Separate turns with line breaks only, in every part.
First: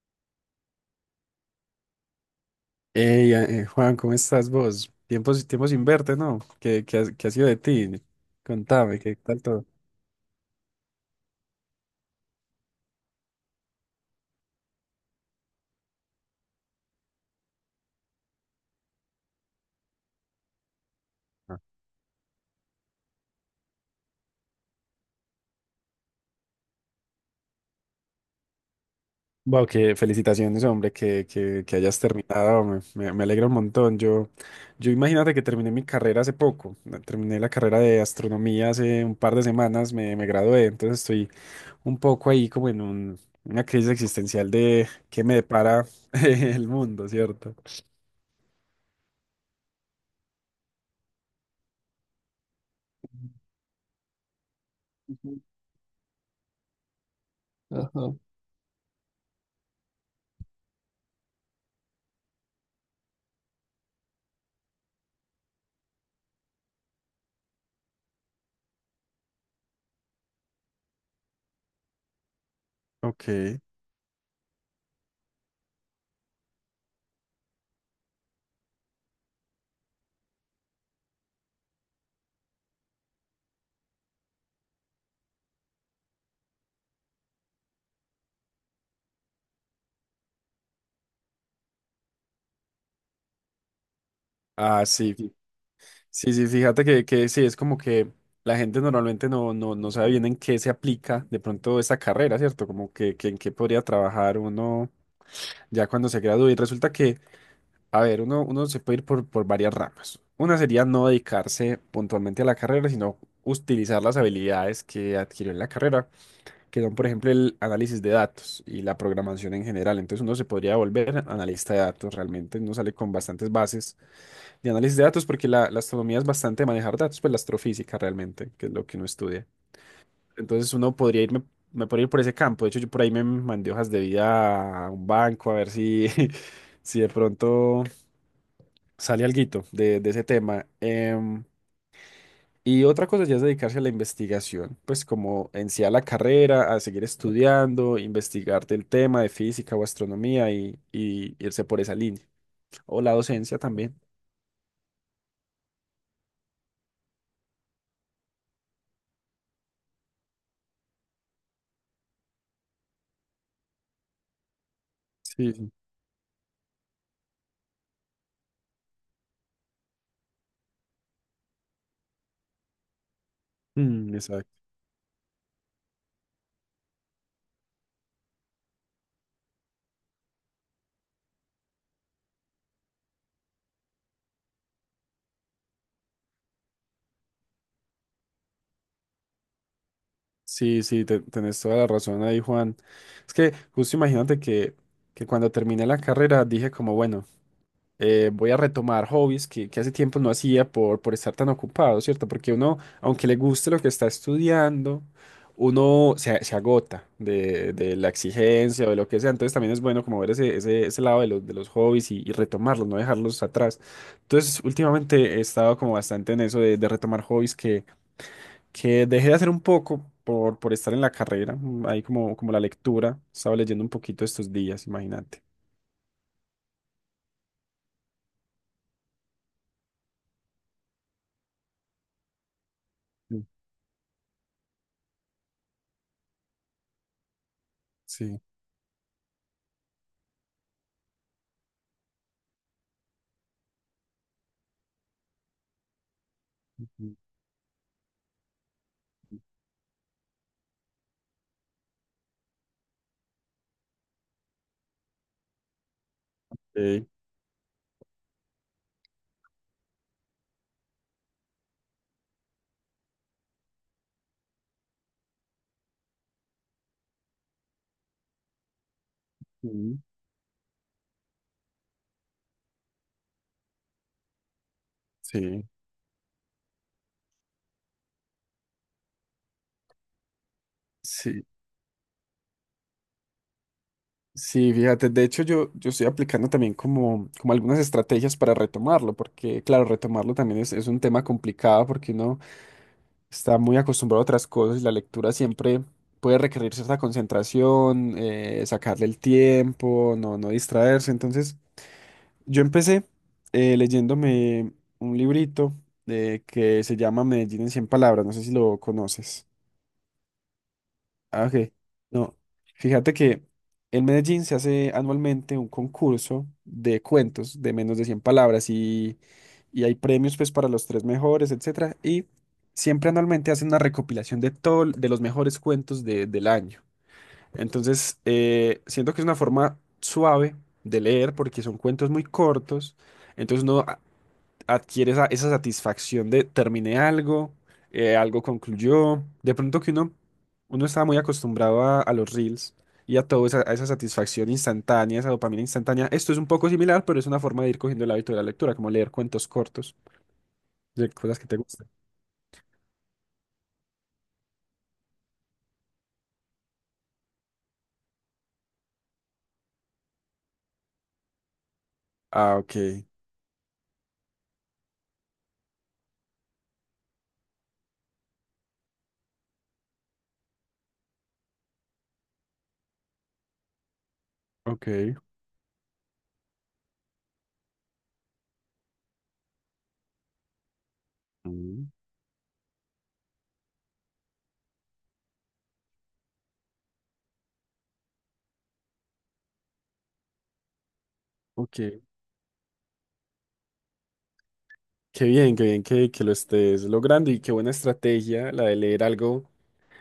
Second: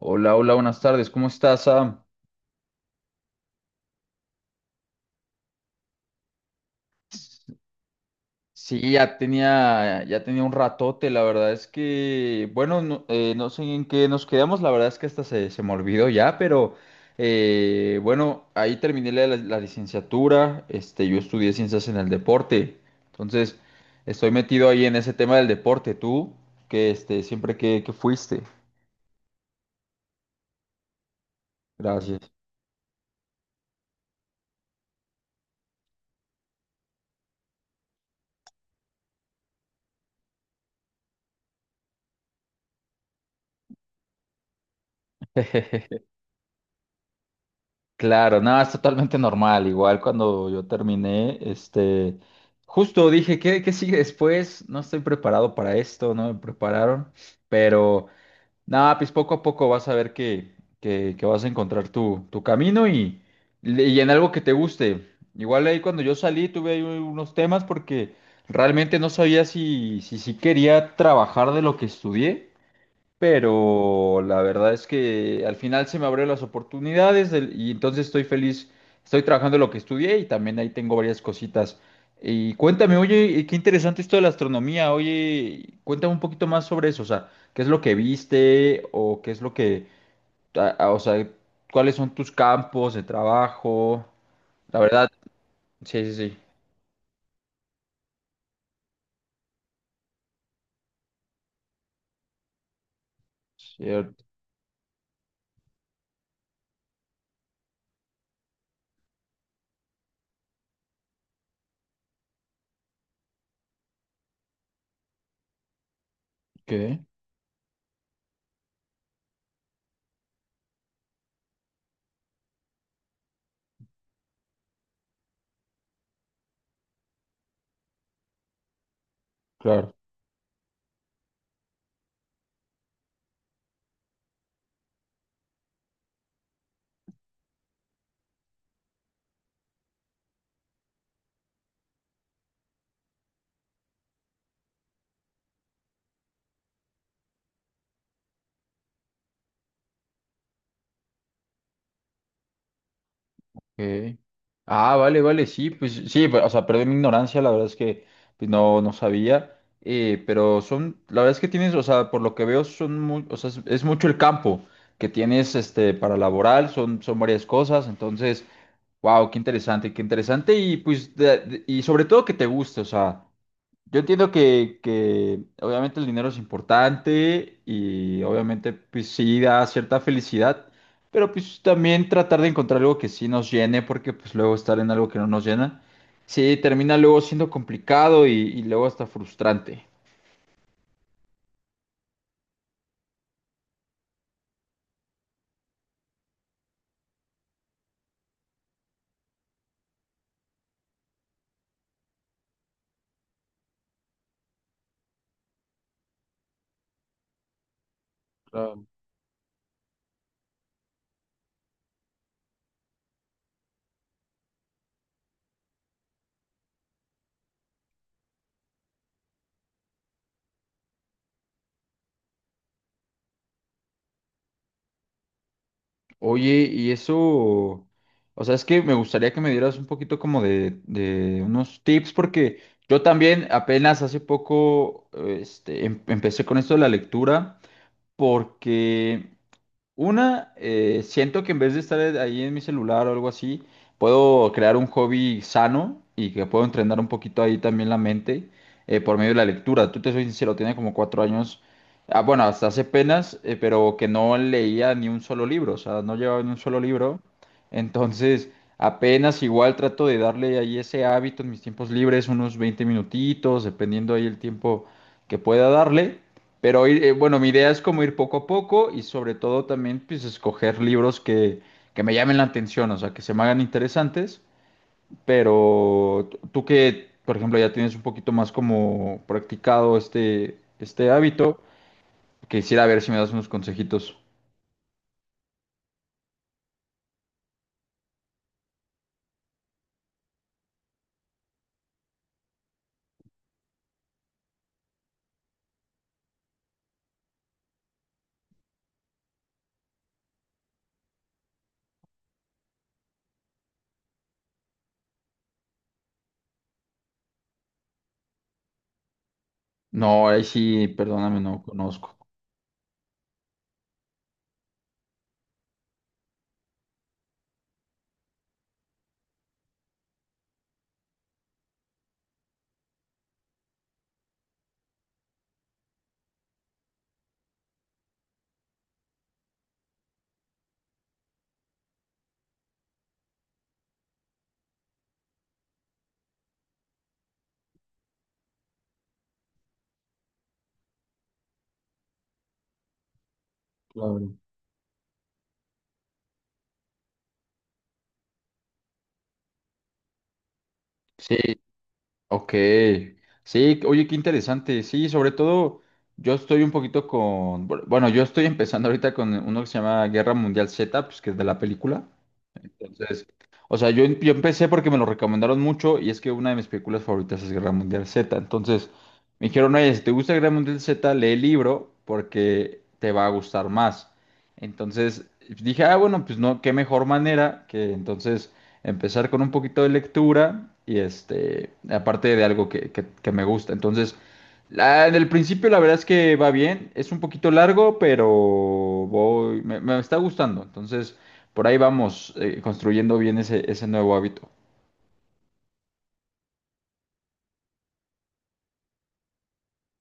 Hola, hola, buenas tardes. ¿Cómo estás, Sam?
Ey, Juan, ¿cómo estás vos? Tiempos, tiempos sin verte, ¿no? ¿ Qué ha sido de ti?
Sí,
Contame,
ya
¿qué tal todo?
tenía, ya tenía un ratote. La verdad es que, bueno, no, no sé en qué nos quedamos. La verdad es que hasta se me olvidó ya, pero bueno, ahí terminé la licenciatura. Este, yo estudié ciencias en el deporte. Entonces, estoy metido ahí en ese tema del deporte. ¿Tú? Que este, siempre que fuiste.
Wow, que felicitaciones, hombre, que hayas
Gracias.
terminado, me alegra un montón. Yo imagínate que terminé mi carrera hace poco, ¿no? Terminé la carrera de astronomía hace un par de semanas, me gradué, entonces estoy un poco ahí como en una crisis existencial de qué me depara el mundo, ¿cierto?
Claro, nada, es totalmente normal. Igual cuando yo terminé, este, justo dije, ¿qué sigue después? No estoy preparado para esto, no me prepararon, pero
Ajá.
nada, pues poco a poco vas a ver que vas a encontrar tu camino y en algo que te guste. Igual ahí cuando yo salí tuve ahí unos temas porque realmente no sabía si quería trabajar de lo que estudié,
Ok.
pero la verdad es que al final se me abrieron las oportunidades y entonces estoy feliz, estoy trabajando lo que estudié y también ahí tengo varias cositas. Y cuéntame, oye, y qué interesante esto de la astronomía, oye, cuéntame un poquito más sobre eso, o sea, ¿qué es lo que viste o qué es lo que, o sea, cuáles son tus campos de trabajo? La
Ah,
verdad,
sí.
sí, sí,
Sí,
sí.
sí, fíjate que sí, es como que la gente normalmente no sabe bien en qué se aplica de pronto esta carrera, ¿cierto? Como que en qué podría
Cier-
trabajar uno ya cuando se gradúe. Y resulta que, a ver, uno se puede ir por varias ramas. Una sería no dedicarse puntualmente a la carrera, sino utilizar las habilidades que adquirió en la carrera, que son,
¿Qué?
por ejemplo, el análisis de datos y la programación en general. Entonces uno se podría volver analista de datos, realmente uno sale con bastantes bases de análisis de datos, porque la astronomía es bastante manejar datos, pues la astrofísica realmente, que es lo que uno estudia.
Claro.
Entonces me podría ir por ese campo. De hecho, yo por ahí me mandé hojas de vida a un banco a ver si, si de pronto sale alguito de ese tema. Y otra cosa ya es dedicarse a la investigación, pues como en sí a la carrera, a seguir estudiando, investigar del tema de física o astronomía y irse por esa línea. O la docencia también.
Ok. Ah, vale, vale, sí, pues sí, pero, o sea, perdón mi ignorancia, la verdad es que pues, no, no sabía, pero son, la verdad es que tienes, o sea, por lo que veo, son muy, o sea, es mucho el campo que
Sí,
tienes
sí.
este, para laboral, son, son varias cosas, entonces, wow, qué interesante, y pues, y sobre todo que te guste, o sea, yo
Mm,
entiendo
exacto.
que obviamente el dinero es importante y obviamente pues sí da cierta felicidad, pero pues también tratar de encontrar algo que sí nos llene, porque pues luego estar en algo que no nos llena, sí termina luego siendo complicado y luego hasta frustrante.
Sí, sí, tenés toda la razón ahí, Juan. Es que justo imagínate que cuando terminé la carrera dije como, bueno, voy a retomar hobbies que hace tiempo no hacía por estar tan ocupado, ¿cierto? Porque uno, aunque le guste lo que está estudiando, uno se agota de la
Claro.
exigencia o de lo que sea. Entonces también es bueno como ver ese lado de los hobbies y retomarlos, no dejarlos atrás. Entonces últimamente he estado como bastante en eso de retomar hobbies que dejé de hacer un poco por estar en la carrera, ahí como la lectura, estaba leyendo un poquito estos días, imagínate.
Oye, y eso, o sea, es que me gustaría que me dieras un poquito como de unos tips, porque yo
Mm.
también apenas hace poco, este, empecé con esto de la lectura,
Sí.
porque... Una, siento que en vez de estar ahí en mi celular o algo así, puedo crear un hobby sano y que puedo entrenar un
Mm.
poquito ahí también la mente por medio de la lectura. Tú te soy sincero, tiene como cuatro años, ah, bueno, hasta hace penas, pero que no leía ni un solo libro, o sea, no llevaba ni un solo
eh,
libro. Entonces, apenas igual trato de darle ahí ese hábito en mis tiempos libres, unos 20 minutitos, dependiendo ahí el tiempo que pueda darle. Pero ir, bueno, mi idea es como ir poco a poco y sobre todo
mm,
también pues escoger libros que me llamen la atención, o sea, que se me hagan interesantes,
sí,
pero tú que, por ejemplo, ya tienes un poquito más como practicado este, este
sí,
hábito, quisiera ver si me das unos consejitos.
sí, fíjate, de hecho yo estoy aplicando también como algunas estrategias para retomarlo, porque claro, retomarlo también es un tema complicado porque uno está muy acostumbrado a otras cosas y la lectura siempre... Puede requerir cierta concentración, sacarle el tiempo, no distraerse. Entonces, yo empecé leyéndome un librito que se llama Medellín en cien palabras, no sé si lo conoces.
No, ahí sí, perdóname,
Ah,
no
ok.
conozco.
No. Fíjate que en Medellín se hace anualmente un concurso de cuentos de menos de 100 palabras y hay premios pues para los tres mejores, etcétera. Y siempre anualmente hacen una recopilación de todo, de los mejores cuentos del año. Entonces, siento que es una forma suave de leer porque son cuentos muy cortos. Entonces, no adquiere esa satisfacción de terminé algo, algo concluyó. De pronto que uno estaba muy acostumbrado a los reels y a toda a esa
Claro.
satisfacción instantánea, esa dopamina instantánea. Esto es un poco similar, pero es una forma de ir cogiendo el hábito de la lectura, como leer cuentos cortos de
Sí,
cosas que te gustan.
ok, sí, oye, qué interesante, sí, sobre todo yo estoy un poquito con, bueno, yo estoy empezando ahorita con uno que se llama Guerra Mundial Z, pues que es de la película,
Ah, ok,
entonces, o sea, yo, yo empecé porque me lo recomendaron mucho y es que una de mis películas favoritas es Guerra Mundial Z. Entonces, me dijeron, oye, si te gusta Guerra Mundial Z, lee el libro porque te va a gustar más.
ok.
Entonces, dije, ah, bueno, pues no, qué mejor manera que entonces empezar con un poquito de lectura y este,
Mm,
aparte de algo que, que me gusta. Entonces, la, en el principio la verdad es que va bien, es un poquito largo, pero voy, me está gustando. Entonces por ahí
ok.
vamos construyendo bien ese, ese nuevo hábito.
Qué bien que lo estés logrando y qué buena estrategia la de leer algo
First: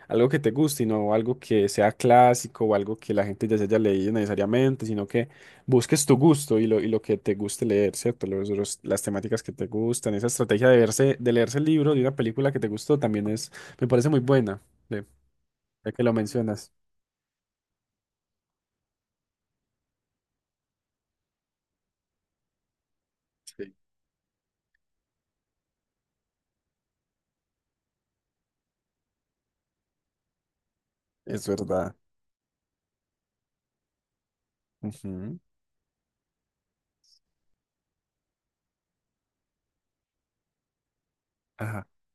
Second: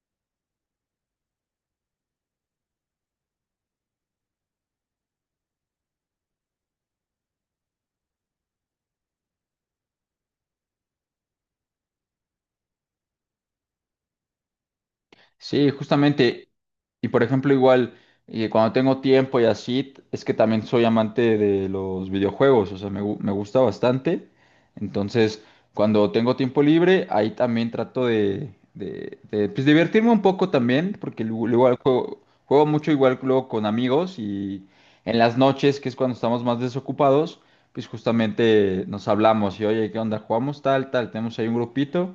algo que te guste y no algo que sea clásico o algo que la gente ya se haya leído necesariamente, sino que busques tu gusto y lo que te guste leer, ¿cierto? Las temáticas que te gustan, esa estrategia de verse, de leerse el libro de una película que te gustó también es, me parece muy buena, de-
Sí,
ya que lo
justamente.
mencionas.
Y por ejemplo, igual, cuando tengo tiempo y así, es que también soy amante de los videojuegos, o sea, me, me gusta
Sí.
bastante. Entonces, cuando tengo tiempo libre, ahí también trato de, de, pues, divertirme un poco también, porque
Es
luego al
verdad.
juego, juego mucho igual luego con amigos y en las
Ujú.
noches, que es cuando estamos más desocupados, pues justamente nos hablamos y, oye, ¿qué onda? ¿Jugamos tal, tal? Tenemos ahí un
Ajá.
grupito.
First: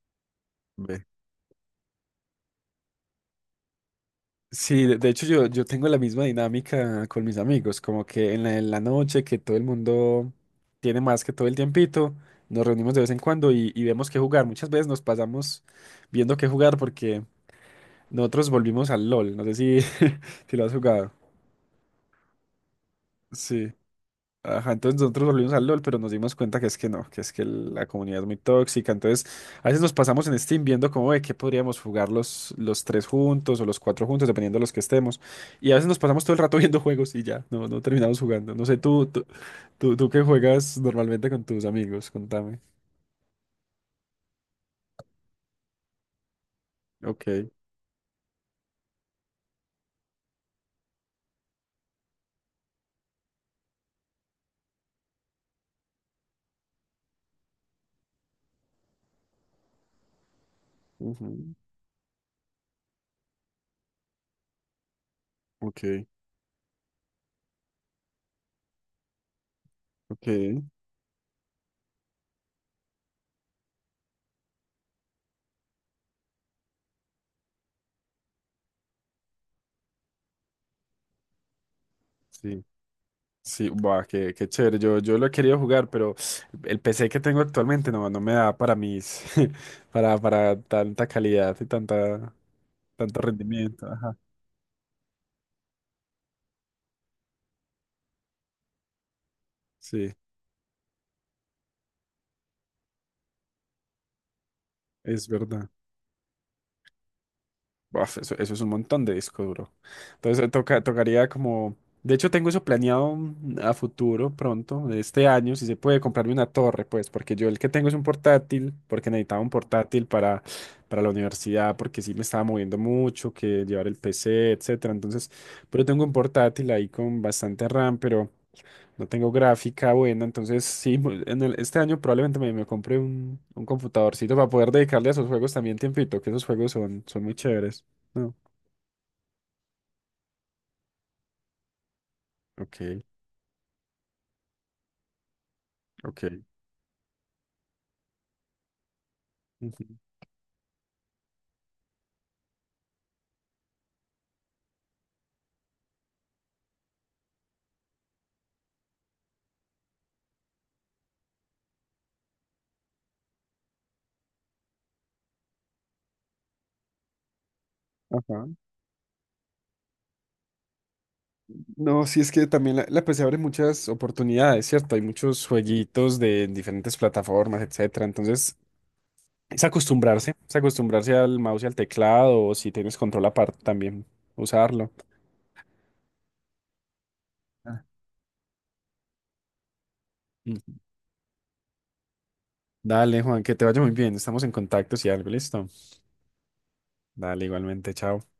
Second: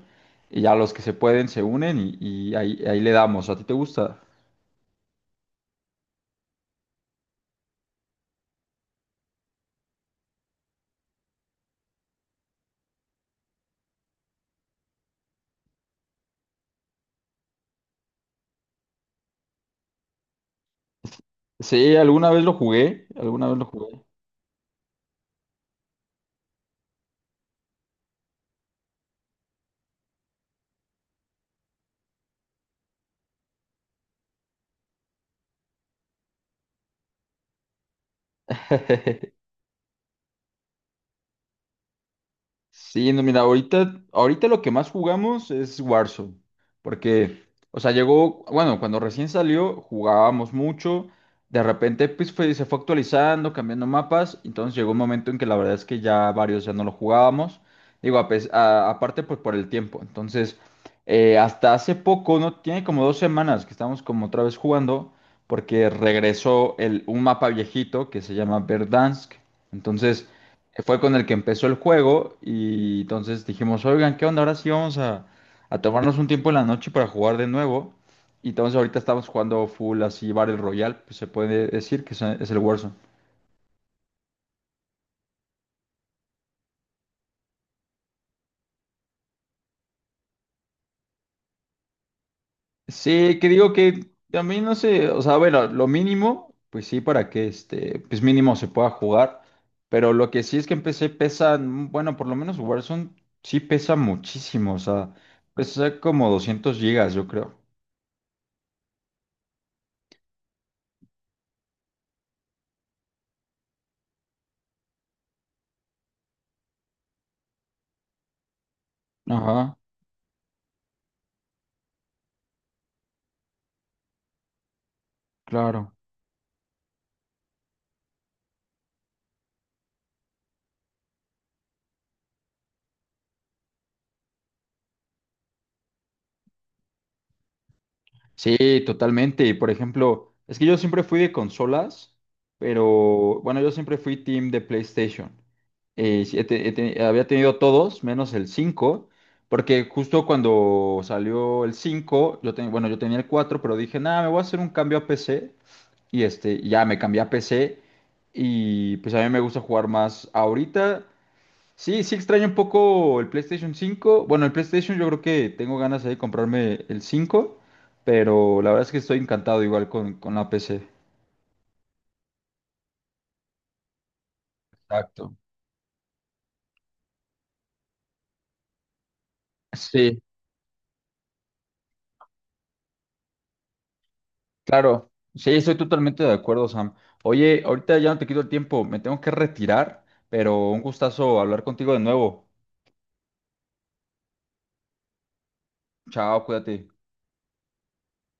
Y ya los que
Ve.
se pueden se unen y ahí, ahí le damos. ¿A ti te gusta?
Sí, de hecho yo tengo la misma dinámica con mis amigos, como que en en la noche que todo el mundo tiene más que todo el tiempito, nos reunimos de vez en cuando y vemos qué jugar. Muchas veces nos pasamos viendo qué jugar porque nosotros volvimos al LOL, no sé si, si lo has jugado.
Sí, alguna vez lo jugué, alguna vez lo
Sí.
jugué.
Ajá, entonces nosotros volvimos al LOL, pero nos dimos cuenta que es que no, que es que la comunidad es muy tóxica. Entonces, a veces nos pasamos en Steam viendo cómo de qué podríamos jugar los tres juntos o los cuatro juntos, dependiendo de los que estemos. Y a veces nos pasamos todo el rato viendo juegos y ya, no terminamos jugando. No sé, tú, tú, tú, tú qué juegas normalmente con tus amigos, contame.
Sí, no, mira, ahorita lo que más jugamos es Warzone, porque,
Ok.
o sea, llegó, bueno, cuando recién salió jugábamos mucho, de repente pues se fue actualizando, cambiando mapas, entonces llegó un momento en que la verdad es que ya varios ya no lo jugábamos, digo, a aparte pues por el tiempo, entonces
Ujú.
hasta hace poco, no, tiene como 2 semanas que estamos como otra vez jugando, porque
Ok,
regresó el, un mapa viejito que se llama Verdansk, entonces
ok,
que fue con el que empezó el juego y entonces dijimos, oigan, ¿qué onda? Ahora sí vamos a tomarnos un tiempo en la noche para jugar de nuevo. Y entonces ahorita estamos jugando full así Battle Royale, pues se puede decir que es el
sí.
Warzone.
Sí, buah, qué chévere. Yo lo he querido jugar, pero el PC que tengo actualmente no me da para mis, para tanta calidad y tanto
Sí, que digo
rendimiento.
que
Ajá.
también no sé, o sea, bueno, lo mínimo, pues sí, para que este, pues mínimo se pueda jugar, pero
Sí,
lo que sí es que empecé pesan, bueno, por lo menos Warzone sí pesa muchísimo, o sea,
es verdad.
pesa como 200 gigas, yo creo.
Buf, eso es un montón de disco duro. Entonces tocaría como... De hecho, tengo eso planeado a futuro, pronto, este año, si se puede comprarme una torre, pues, porque yo el que tengo es un portátil, porque necesitaba un
Ajá,
portátil para la universidad, porque sí me estaba moviendo mucho, que llevar el PC, etcétera. Entonces, pero
claro.
tengo un portátil ahí con bastante RAM, pero... No tengo gráfica buena, entonces sí, este año probablemente me compre un computadorcito para poder dedicarle a esos juegos también tiempito, que esos juegos son muy chéveres. No,
Sí, totalmente. Y por ejemplo, es que yo siempre fui de consolas,
ok,
pero bueno, yo siempre fui team de PlayStation.
ok.
Sí, había tenido todos, menos el 5,
Ujú.
porque justo cuando salió el 5, yo bueno, yo tenía el 4, pero dije, nada, me voy a hacer un cambio a PC. Y este, y ya me cambié a PC. Y pues a mí me gusta jugar más ahorita. Sí, sí extraño un poco el PlayStation 5. Bueno, el PlayStation yo creo que tengo ganas ahí de comprarme el 5,
Ajá.
pero la verdad es que estoy encantado igual con la PC.
No, sí es que también la PC abre muchas oportunidades, ¿cierto? Hay
Exacto.
muchos jueguitos de en diferentes plataformas, etcétera. Entonces,
Sí,
es acostumbrarse al mouse y al teclado, o si tienes control aparte también, usarlo.
claro. Sí, estoy totalmente de acuerdo, Sam. Oye,
Ah.
ahorita ya no te quito el tiempo, me tengo que retirar, pero
Ujú.
un gustazo hablar contigo de nuevo.
Dale, Juan, que te vaya muy bien. Estamos en contacto si algo, listo.
Chao, cuídate.
Dale, igualmente, chao.